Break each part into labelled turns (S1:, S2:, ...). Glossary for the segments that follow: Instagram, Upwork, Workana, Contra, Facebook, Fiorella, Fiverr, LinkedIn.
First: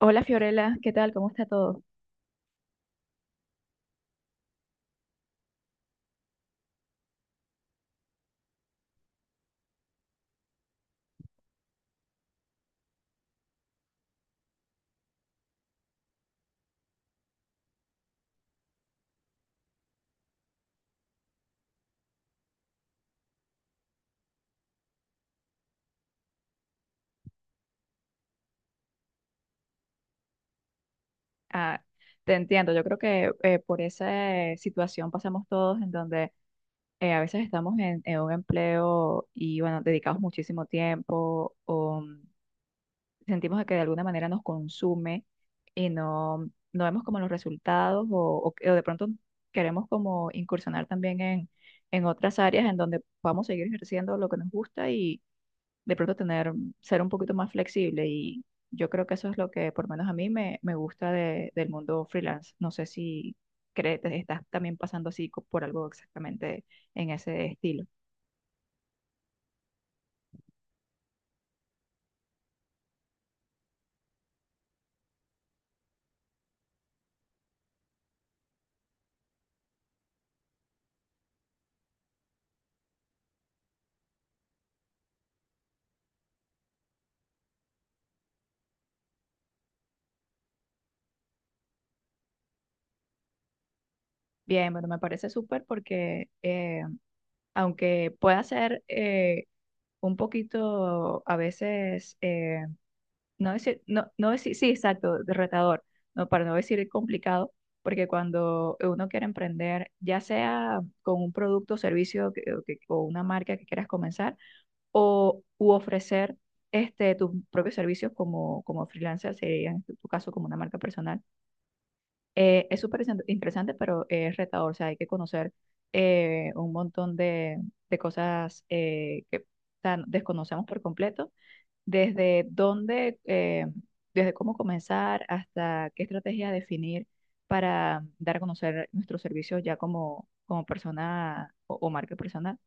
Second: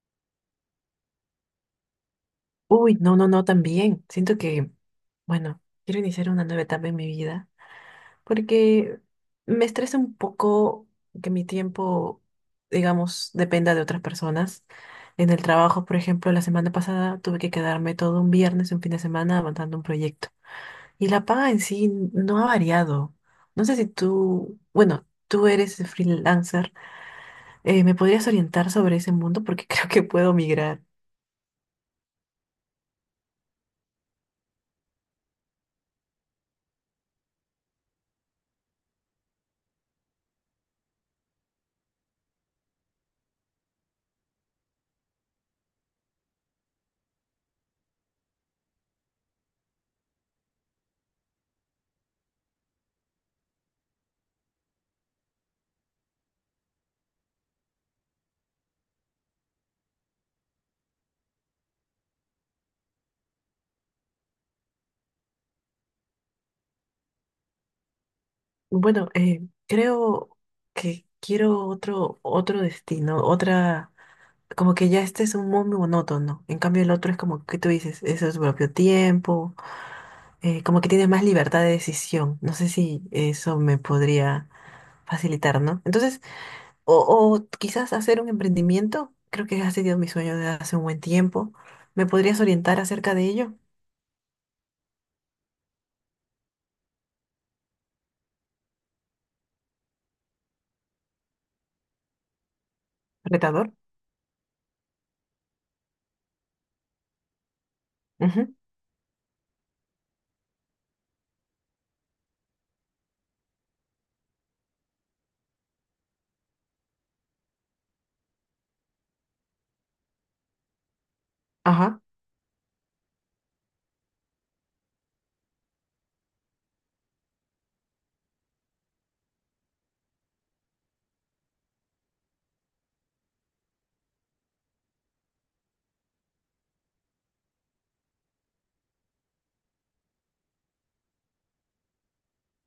S1: Hola Fiorella, ¿qué tal? ¿Cómo está todo?
S2: Uy, no, no, no, también. Siento que, bueno, quiero iniciar una nueva etapa en mi vida porque me estresa un poco que mi tiempo, digamos, dependa de otras personas. En el trabajo, por ejemplo, la semana pasada tuve que quedarme todo un viernes, un fin de semana, avanzando un proyecto. Y la paga en sí no ha variado. No sé si tú, bueno, tú eres freelancer, ¿me podrías orientar sobre ese mundo? Porque creo que puedo migrar.
S1: Ah, te entiendo, yo creo que por esa situación pasamos todos en donde a veces estamos en un empleo y bueno, dedicamos muchísimo tiempo o mm, sentimos que de alguna manera nos consume y no vemos como los resultados o o de pronto queremos como incursionar también en otras áreas en donde podamos seguir ejerciendo lo que nos gusta de pronto tener, ser un poquito más flexible y yo creo que eso es lo que por lo menos a mí me gusta del mundo freelance. No sé si crees, estás también pasando así por algo exactamente en ese estilo.
S2: Bueno, creo que quiero otro destino, otra, como que ya este es un muy monótono. En cambio, el otro es como que tú dices, eso es su propio tiempo, como que tienes más libertad de decisión. No sé si eso me podría facilitar, ¿no? Entonces, o, o quizás hacer un emprendimiento, creo que ha sido mi sueño desde hace un buen tiempo. ¿Me podrías orientar acerca de ello?
S1: Bien, bueno, me parece súper porque aunque pueda ser un poquito a veces no
S2: Retador.
S1: decir, no, no decir, sí, exacto, de retador, no, para no decir complicado, porque
S2: Ujú.
S1: cuando uno quiere emprender, ya sea con un producto o servicio o, o una marca que quieras comenzar, o u ofrecer este, tus propios servicios como freelancer, sería en tu caso como una marca personal,
S2: Ajá.
S1: es súper interesante, pero es retador, o sea, hay que conocer un montón de cosas que o sea, desconocemos por completo desde dónde, desde cómo comenzar hasta qué estrategia definir para dar a conocer nuestros servicios ya como persona o marca personal.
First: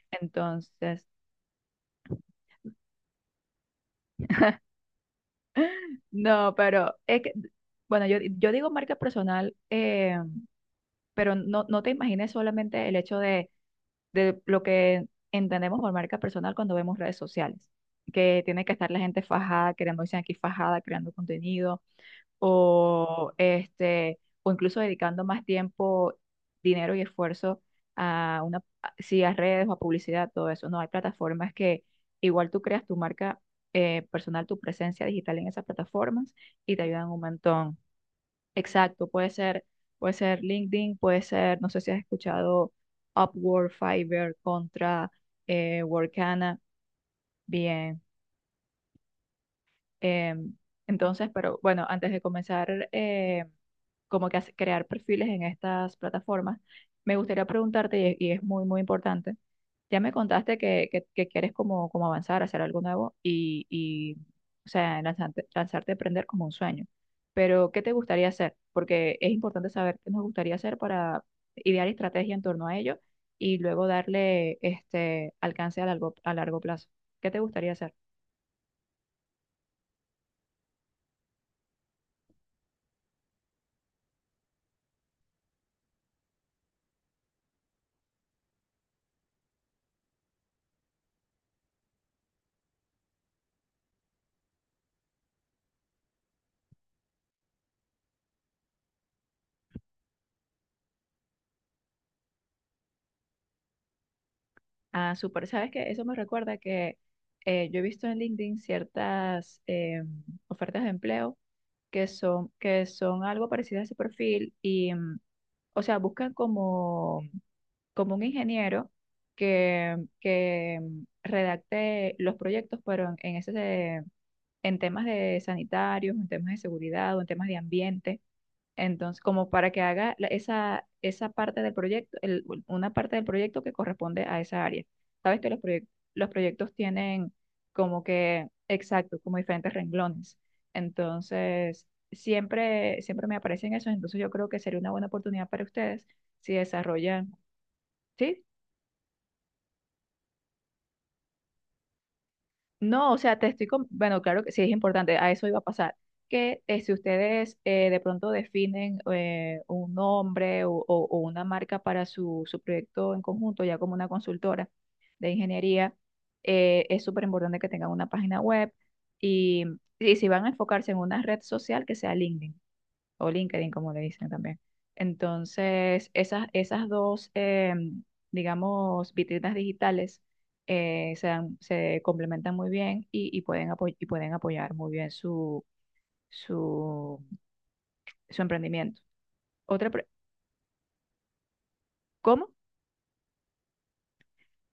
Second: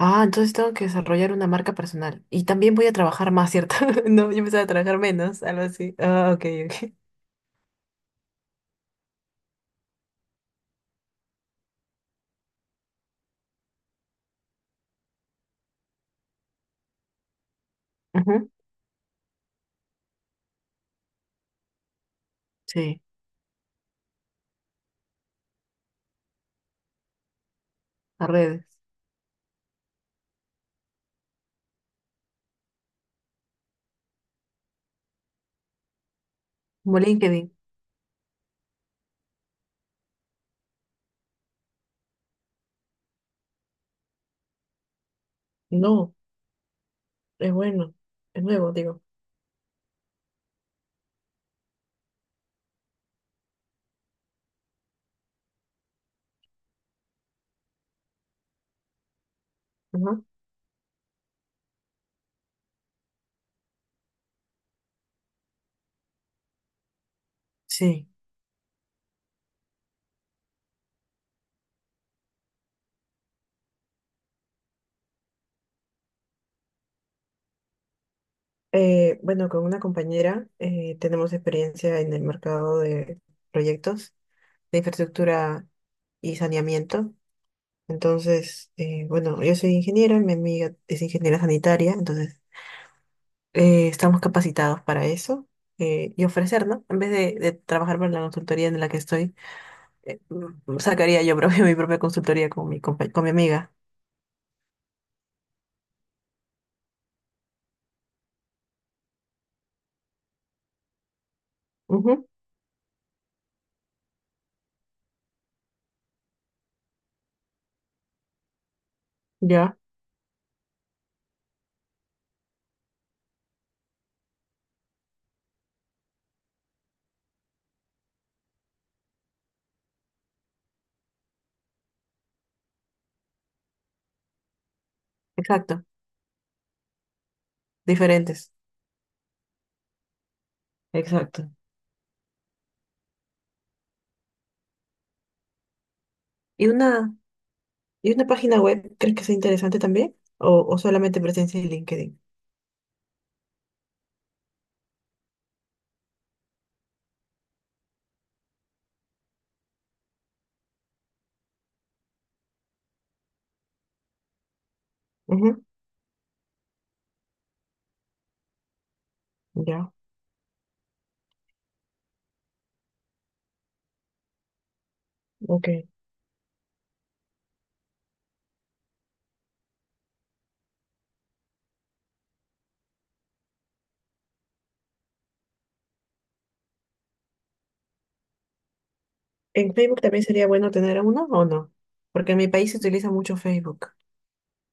S2: Ah, entonces tengo que
S1: Entonces,
S2: desarrollar una marca personal. Y también voy a trabajar más, ¿cierto? No, yo empezaba a trabajar menos, algo así. Ah, ok,
S1: no,
S2: ok.
S1: pero es que, bueno, yo digo marca personal, pero no te imagines solamente el hecho de, lo que entendemos por marca personal cuando vemos redes sociales, que
S2: Ujú.
S1: tiene que estar la gente fajada, creando, dicen aquí fajada, creando contenido
S2: Sí,
S1: o este, o incluso dedicando más tiempo, dinero y esfuerzo
S2: a
S1: a una,
S2: redes.
S1: sí, a redes o a publicidad, todo eso, ¿no? Hay plataformas que igual tú creas tu marca personal, tu presencia digital en esas plataformas y te
S2: Como
S1: ayudan un
S2: LinkedIn.
S1: montón. Exacto, puede ser LinkedIn, puede ser, no sé si has escuchado Upwork, Fiverr, Contra,
S2: No,
S1: Workana,
S2: es bueno,
S1: bien.
S2: es nuevo, digo.
S1: Eh, entonces, pero bueno, antes de comenzar como que crear perfiles en estas plataformas, me gustaría preguntarte, y es muy, muy importante, ya me
S2: Ujú.
S1: contaste que, que quieres como avanzar, hacer algo nuevo o sea, lanzarte a aprender como un sueño, pero ¿qué te
S2: Sí.
S1: gustaría hacer? Porque es importante saber qué nos gustaría hacer para idear estrategia en torno a ello y luego darle este alcance a largo plazo. ¿Qué te gustaría hacer?
S2: Bueno, con una compañera tenemos experiencia en el mercado de proyectos de infraestructura y saneamiento. Entonces, bueno, yo soy ingeniera, mi amiga es ingeniera sanitaria, entonces estamos capacitados para eso y ofrecer, ¿no? En vez de, trabajar para la consultoría en la que estoy, sacaría yo propio mi propia consultoría con mi, con mi amiga.
S1: Ah, súper. ¿Sabes qué? Eso me recuerda que yo he visto en LinkedIn ciertas ofertas de empleo
S2: Ujú,
S1: que son algo parecidas a ese perfil y, mm, o sea, buscan como un ingeniero
S2: ya,
S1: que mm, redacte los proyectos, pero ese en temas de sanitarios, en temas de seguridad o en temas de ambiente. Entonces, como para que haga esa, esa parte del proyecto, una parte del proyecto que corresponde a esa área. Sabes que los
S2: exacto,
S1: proyectos, los proyectos tienen como que,
S2: diferentes,
S1: exacto, como diferentes renglones.
S2: exacto.
S1: Entonces, siempre me aparecen esos. Entonces, yo creo que sería una buena oportunidad para ustedes si
S2: ¿Y una,
S1: desarrollan,
S2: y una
S1: ¿sí?
S2: página web crees que sea interesante también? O solamente presencia en LinkedIn?
S1: No, o sea, te estoy con... Bueno, claro que sí es importante, a eso iba a pasar. Que si ustedes de pronto definen un nombre o una marca para su, su proyecto en conjunto, ya como una consultora de
S2: Ujú,
S1: ingeniería, es súper importante que tengan una página web y,
S2: ya,
S1: y si van a enfocarse en una red social, que sea LinkedIn o LinkedIn, como le dicen también.
S2: ok.
S1: Entonces, esas, esas dos, digamos, vitrinas digitales se, se complementan muy bien y pueden y pueden apoyar muy bien su, su, su emprendimiento.
S2: ¿En
S1: Otra
S2: Facebook
S1: pre-
S2: también sería bueno tener uno o no? Porque en mi
S1: ¿Cómo?
S2: país se utiliza mucho Facebook.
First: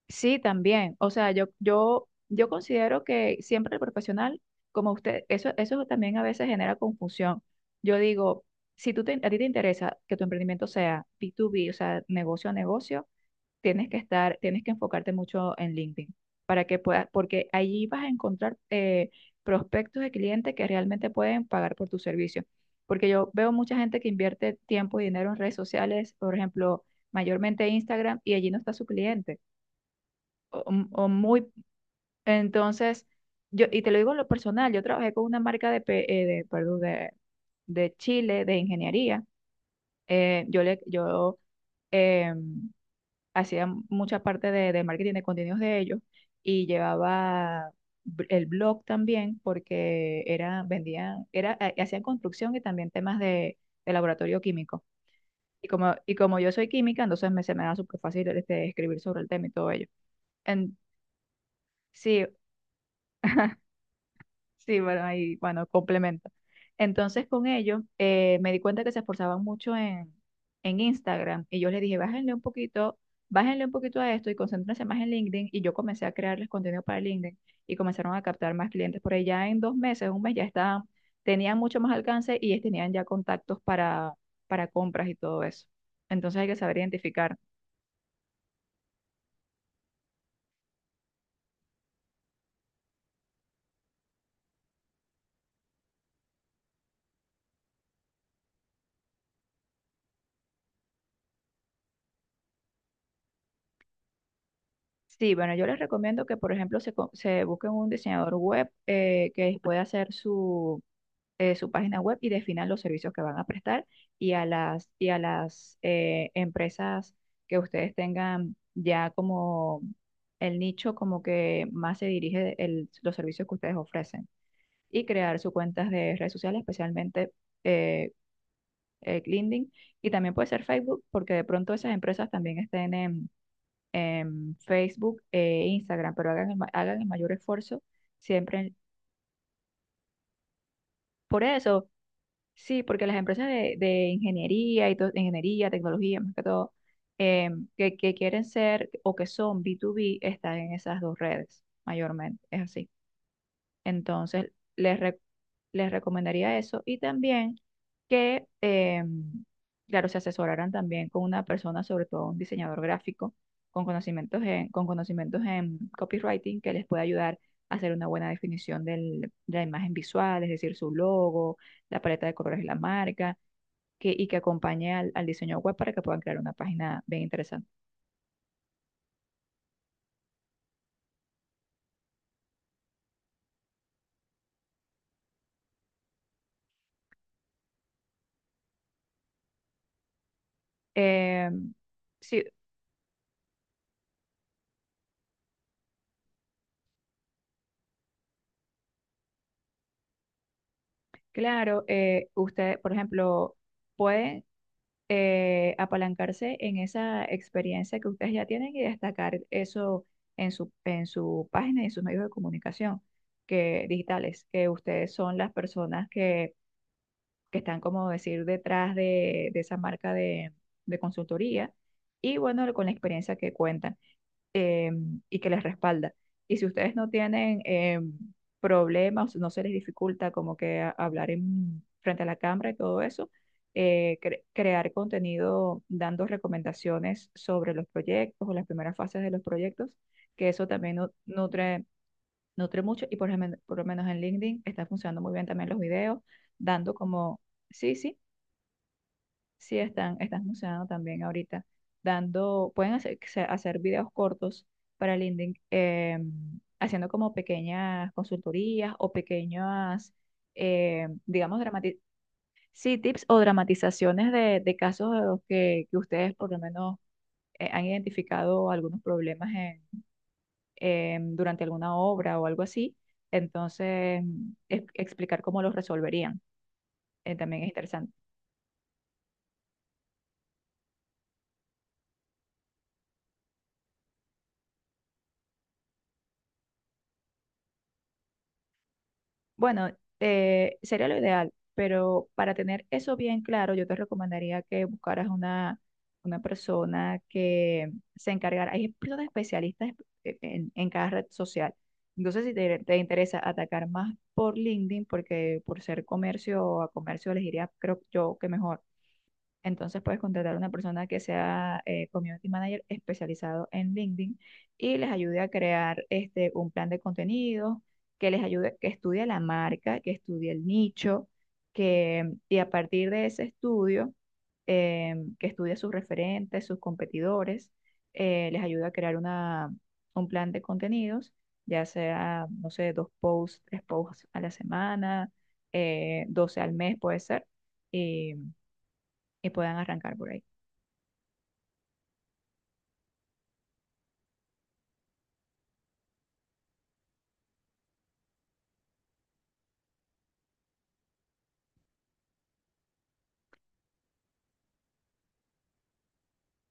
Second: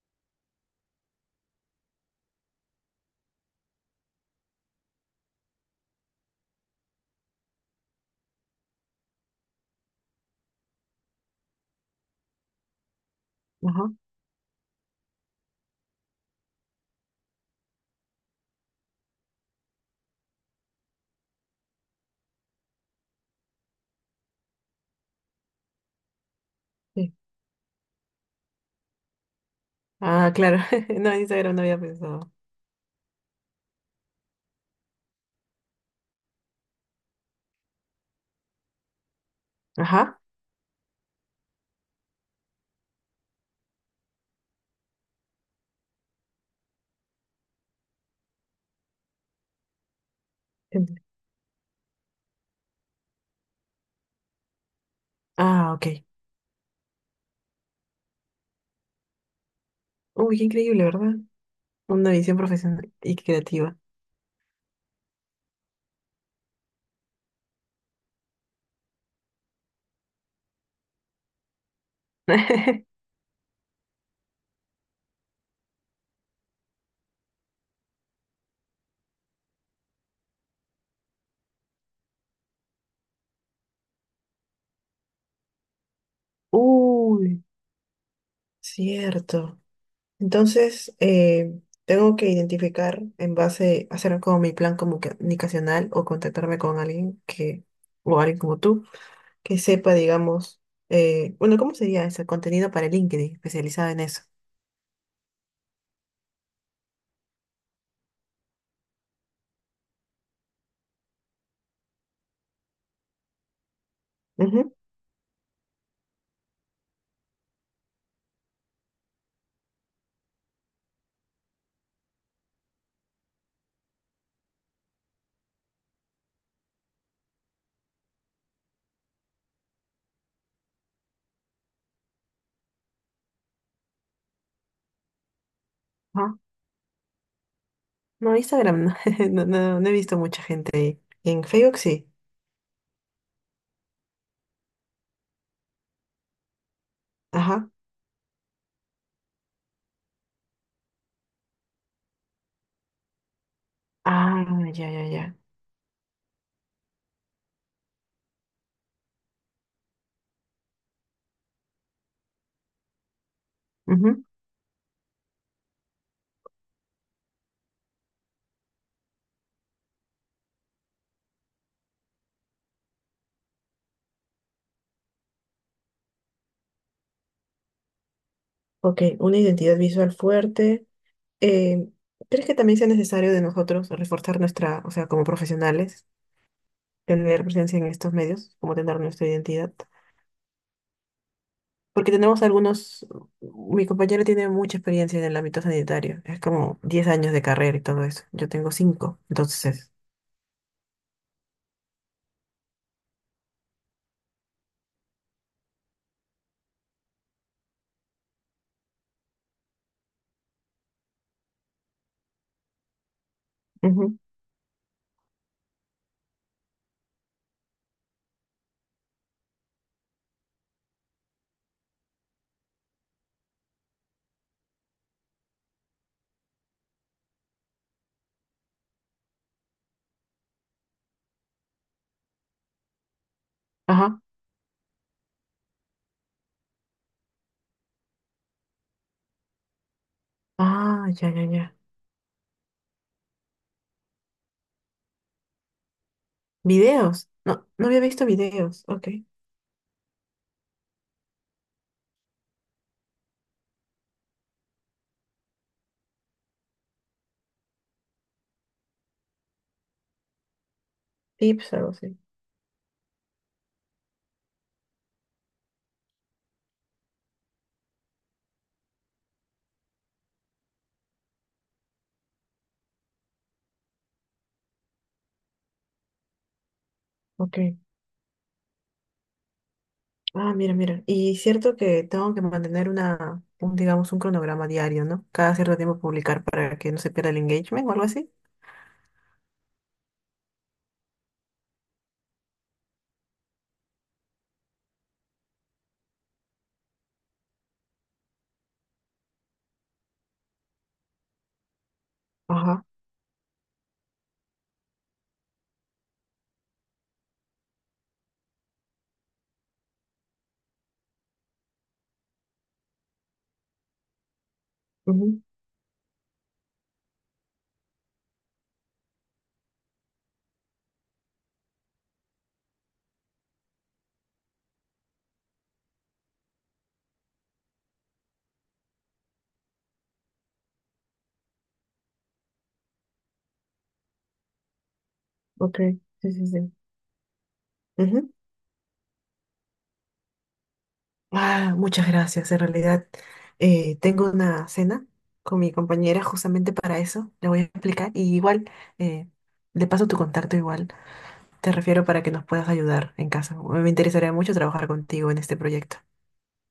S1: Sí, también. O sea, yo considero que siempre el profesional, como usted, eso también a veces genera confusión. Yo digo, si tú a ti te interesa que tu emprendimiento sea B2B, o sea, negocio a negocio,
S2: Ajá,
S1: tienes que estar, tienes que enfocarte mucho en LinkedIn para que puedas, porque allí vas a encontrar prospectos de clientes que realmente pueden pagar por tu servicio. Porque yo veo mucha gente que invierte tiempo y dinero en redes sociales, por ejemplo,
S2: sí.
S1: mayormente Instagram, y allí no está su cliente.
S2: Ah, claro,
S1: O, mm, o
S2: no, en
S1: muy,
S2: Instagram no había pensado.
S1: entonces, yo, y te lo digo en lo personal, yo trabajé con una marca de, perdón, de Chile, de ingeniería.
S2: Ajá.
S1: Yo le, yo eh, hacía mucha parte de marketing de contenidos de ellos y llevaba el blog también porque era, vendían, era, hacían construcción y también temas de laboratorio químico.
S2: Ah, ok.
S1: Y como yo soy química, entonces me, se me da súper fácil este, escribir sobre el tema y todo ello.
S2: Uy, qué
S1: En,
S2: increíble, ¿verdad? Una
S1: sí,
S2: visión profesional y creativa.
S1: sí, bueno, ahí, bueno, complemento. Entonces, con ellos me di cuenta que se esforzaban mucho en Instagram y yo les dije, bájenle un poquito a esto y concéntrense más en LinkedIn y yo comencé a crearles contenido para LinkedIn y comenzaron a captar más clientes. Por ahí ya en 2 meses, un mes ya estaban, tenían mucho más alcance y tenían ya contactos para compras y todo eso. Entonces hay que saber
S2: Uy,
S1: identificar.
S2: cierto. Entonces, tengo que identificar en base, hacer como mi plan comunicacional o contactarme con alguien que, o alguien como tú, que sepa, digamos, bueno, ¿cómo sería ese contenido para LinkedIn especializado en eso?
S1: Sí, bueno, yo les recomiendo que, por ejemplo, se, se busquen un diseñador web que pueda hacer su su página web y definan los servicios que van a prestar
S2: Ujú,
S1: y a las empresas que ustedes tengan ya como el nicho como que más se dirige los servicios que ustedes ofrecen y crear sus cuentas de redes sociales, especialmente eh, LinkedIn y también puede ser Facebook porque de pronto esas empresas también estén en Facebook e Instagram, pero
S2: ajá.
S1: hagan hagan el mayor esfuerzo
S2: No,
S1: siempre.
S2: Instagram, no, no, no, no he visto mucha gente ahí.
S1: Por
S2: En Facebook
S1: eso
S2: sí.
S1: sí, porque las empresas de ingeniería y todo, ingeniería, tecnología, más que todo, eh,
S2: Ajá.
S1: que quieren ser o que son B2B, están en esas dos redes, mayormente. Es así.
S2: Ah,
S1: Entonces,
S2: ya,
S1: les, re-
S2: ya,
S1: les recomendaría eso y también que, claro, se asesoraran también con una persona, sobre todo un diseñador gráfico,
S2: ya.
S1: con conocimientos en copywriting que les pueda ayudar a hacer una buena definición de la imagen visual, es decir, su logo, la paleta de colores de la marca, que, y que acompañe al diseño web para que puedan crear una página bien interesante.
S2: Ok, una identidad visual fuerte. Eh, ¿Crees que también sea necesario de nosotros reforzar nuestra, o sea, como profesionales, tener presencia en estos medios, como tener nuestra identidad?
S1: Em,
S2: Porque
S1: sí,
S2: tenemos algunos, mi compañero tiene mucha experiencia en el ámbito sanitario, es como 10 años de carrera y todo eso. Yo tengo 5. Entonces.
S1: claro, usted, por ejemplo, puede apalancarse en esa experiencia que ustedes ya tienen y destacar eso en su página y en sus medios de comunicación que,
S2: Ujú,
S1: digitales, que ustedes son las personas que están, como decir, detrás de esa marca de consultoría y bueno, con la experiencia que cuentan eh, y que les respalda. Y si ustedes no tienen problemas, no se les dificulta como que hablar frente a la cámara y todo eso,
S2: ajá.
S1: crear contenido dando recomendaciones sobre los proyectos o las primeras fases de los proyectos, que eso también
S2: Ah, ya, ya, ya.
S1: nutre, nutre mucho y por, por lo menos en LinkedIn está funcionando muy bien también los videos, dando
S2: Videos.
S1: como,
S2: No, no
S1: sí,
S2: había
S1: sí,
S2: visto videos. Ok.
S1: sí, están, están funcionando también ahorita, dando, pueden hacer, hacer videos cortos para LinkedIn, haciendo como pequeñas consultorías o pequeñas, digamos,
S2: Tips, algo así.
S1: sí, tips o dramatizaciones de casos de los que ustedes por lo menos han identificado algunos problemas durante alguna obra o algo así. Entonces, explicar cómo los resolverían,
S2: Ok.
S1: también es interesante.
S2: Ah, mira, mira. Y cierto que tengo que mantener una, un, digamos, un cronograma diario, ¿no? Cada cierto tiempo publicar para que no se pierda el engagement o algo así.
S1: Bueno, sería lo ideal, pero para tener eso bien claro, yo te recomendaría que buscaras una persona que se encargara. Hay personas especialistas en cada red social. Entonces, si te,
S2: Ajá.
S1: te interesa atacar más por LinkedIn, porque por ser comercio a comercio elegiría, creo yo que mejor. Entonces puedes contratar a una persona que sea community manager especializado en LinkedIn y les ayude
S2: Ujú,
S1: a crear este, un plan de contenido, que les ayude, que estudie la marca, que estudie el nicho, que, y a partir de ese estudio, que estudie sus referentes, sus competidores, les ayude a crear una, un plan de contenidos, ya sea, no sé, dos posts, tres posts a la semana,
S2: ok. Sí, sí,
S1: 12
S2: sí.
S1: al mes puede ser
S2: Ujú.
S1: y puedan arrancar por ahí.
S2: Ah, muchas gracias. En realidad, tengo una cena con mi compañera justamente para eso. Le voy a explicar. Y igual, eh, le paso tu contacto igual. Te refiero para que nos puedas ayudar en casa. Me interesaría mucho trabajar contigo en este proyecto.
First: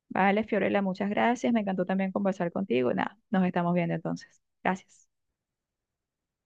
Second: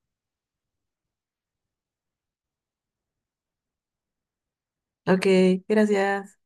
S1: Vale, Fiorella, muchas gracias. Me encantó también conversar contigo. Nada, nos estamos viendo entonces. Gracias.
S2: Ok, gracias.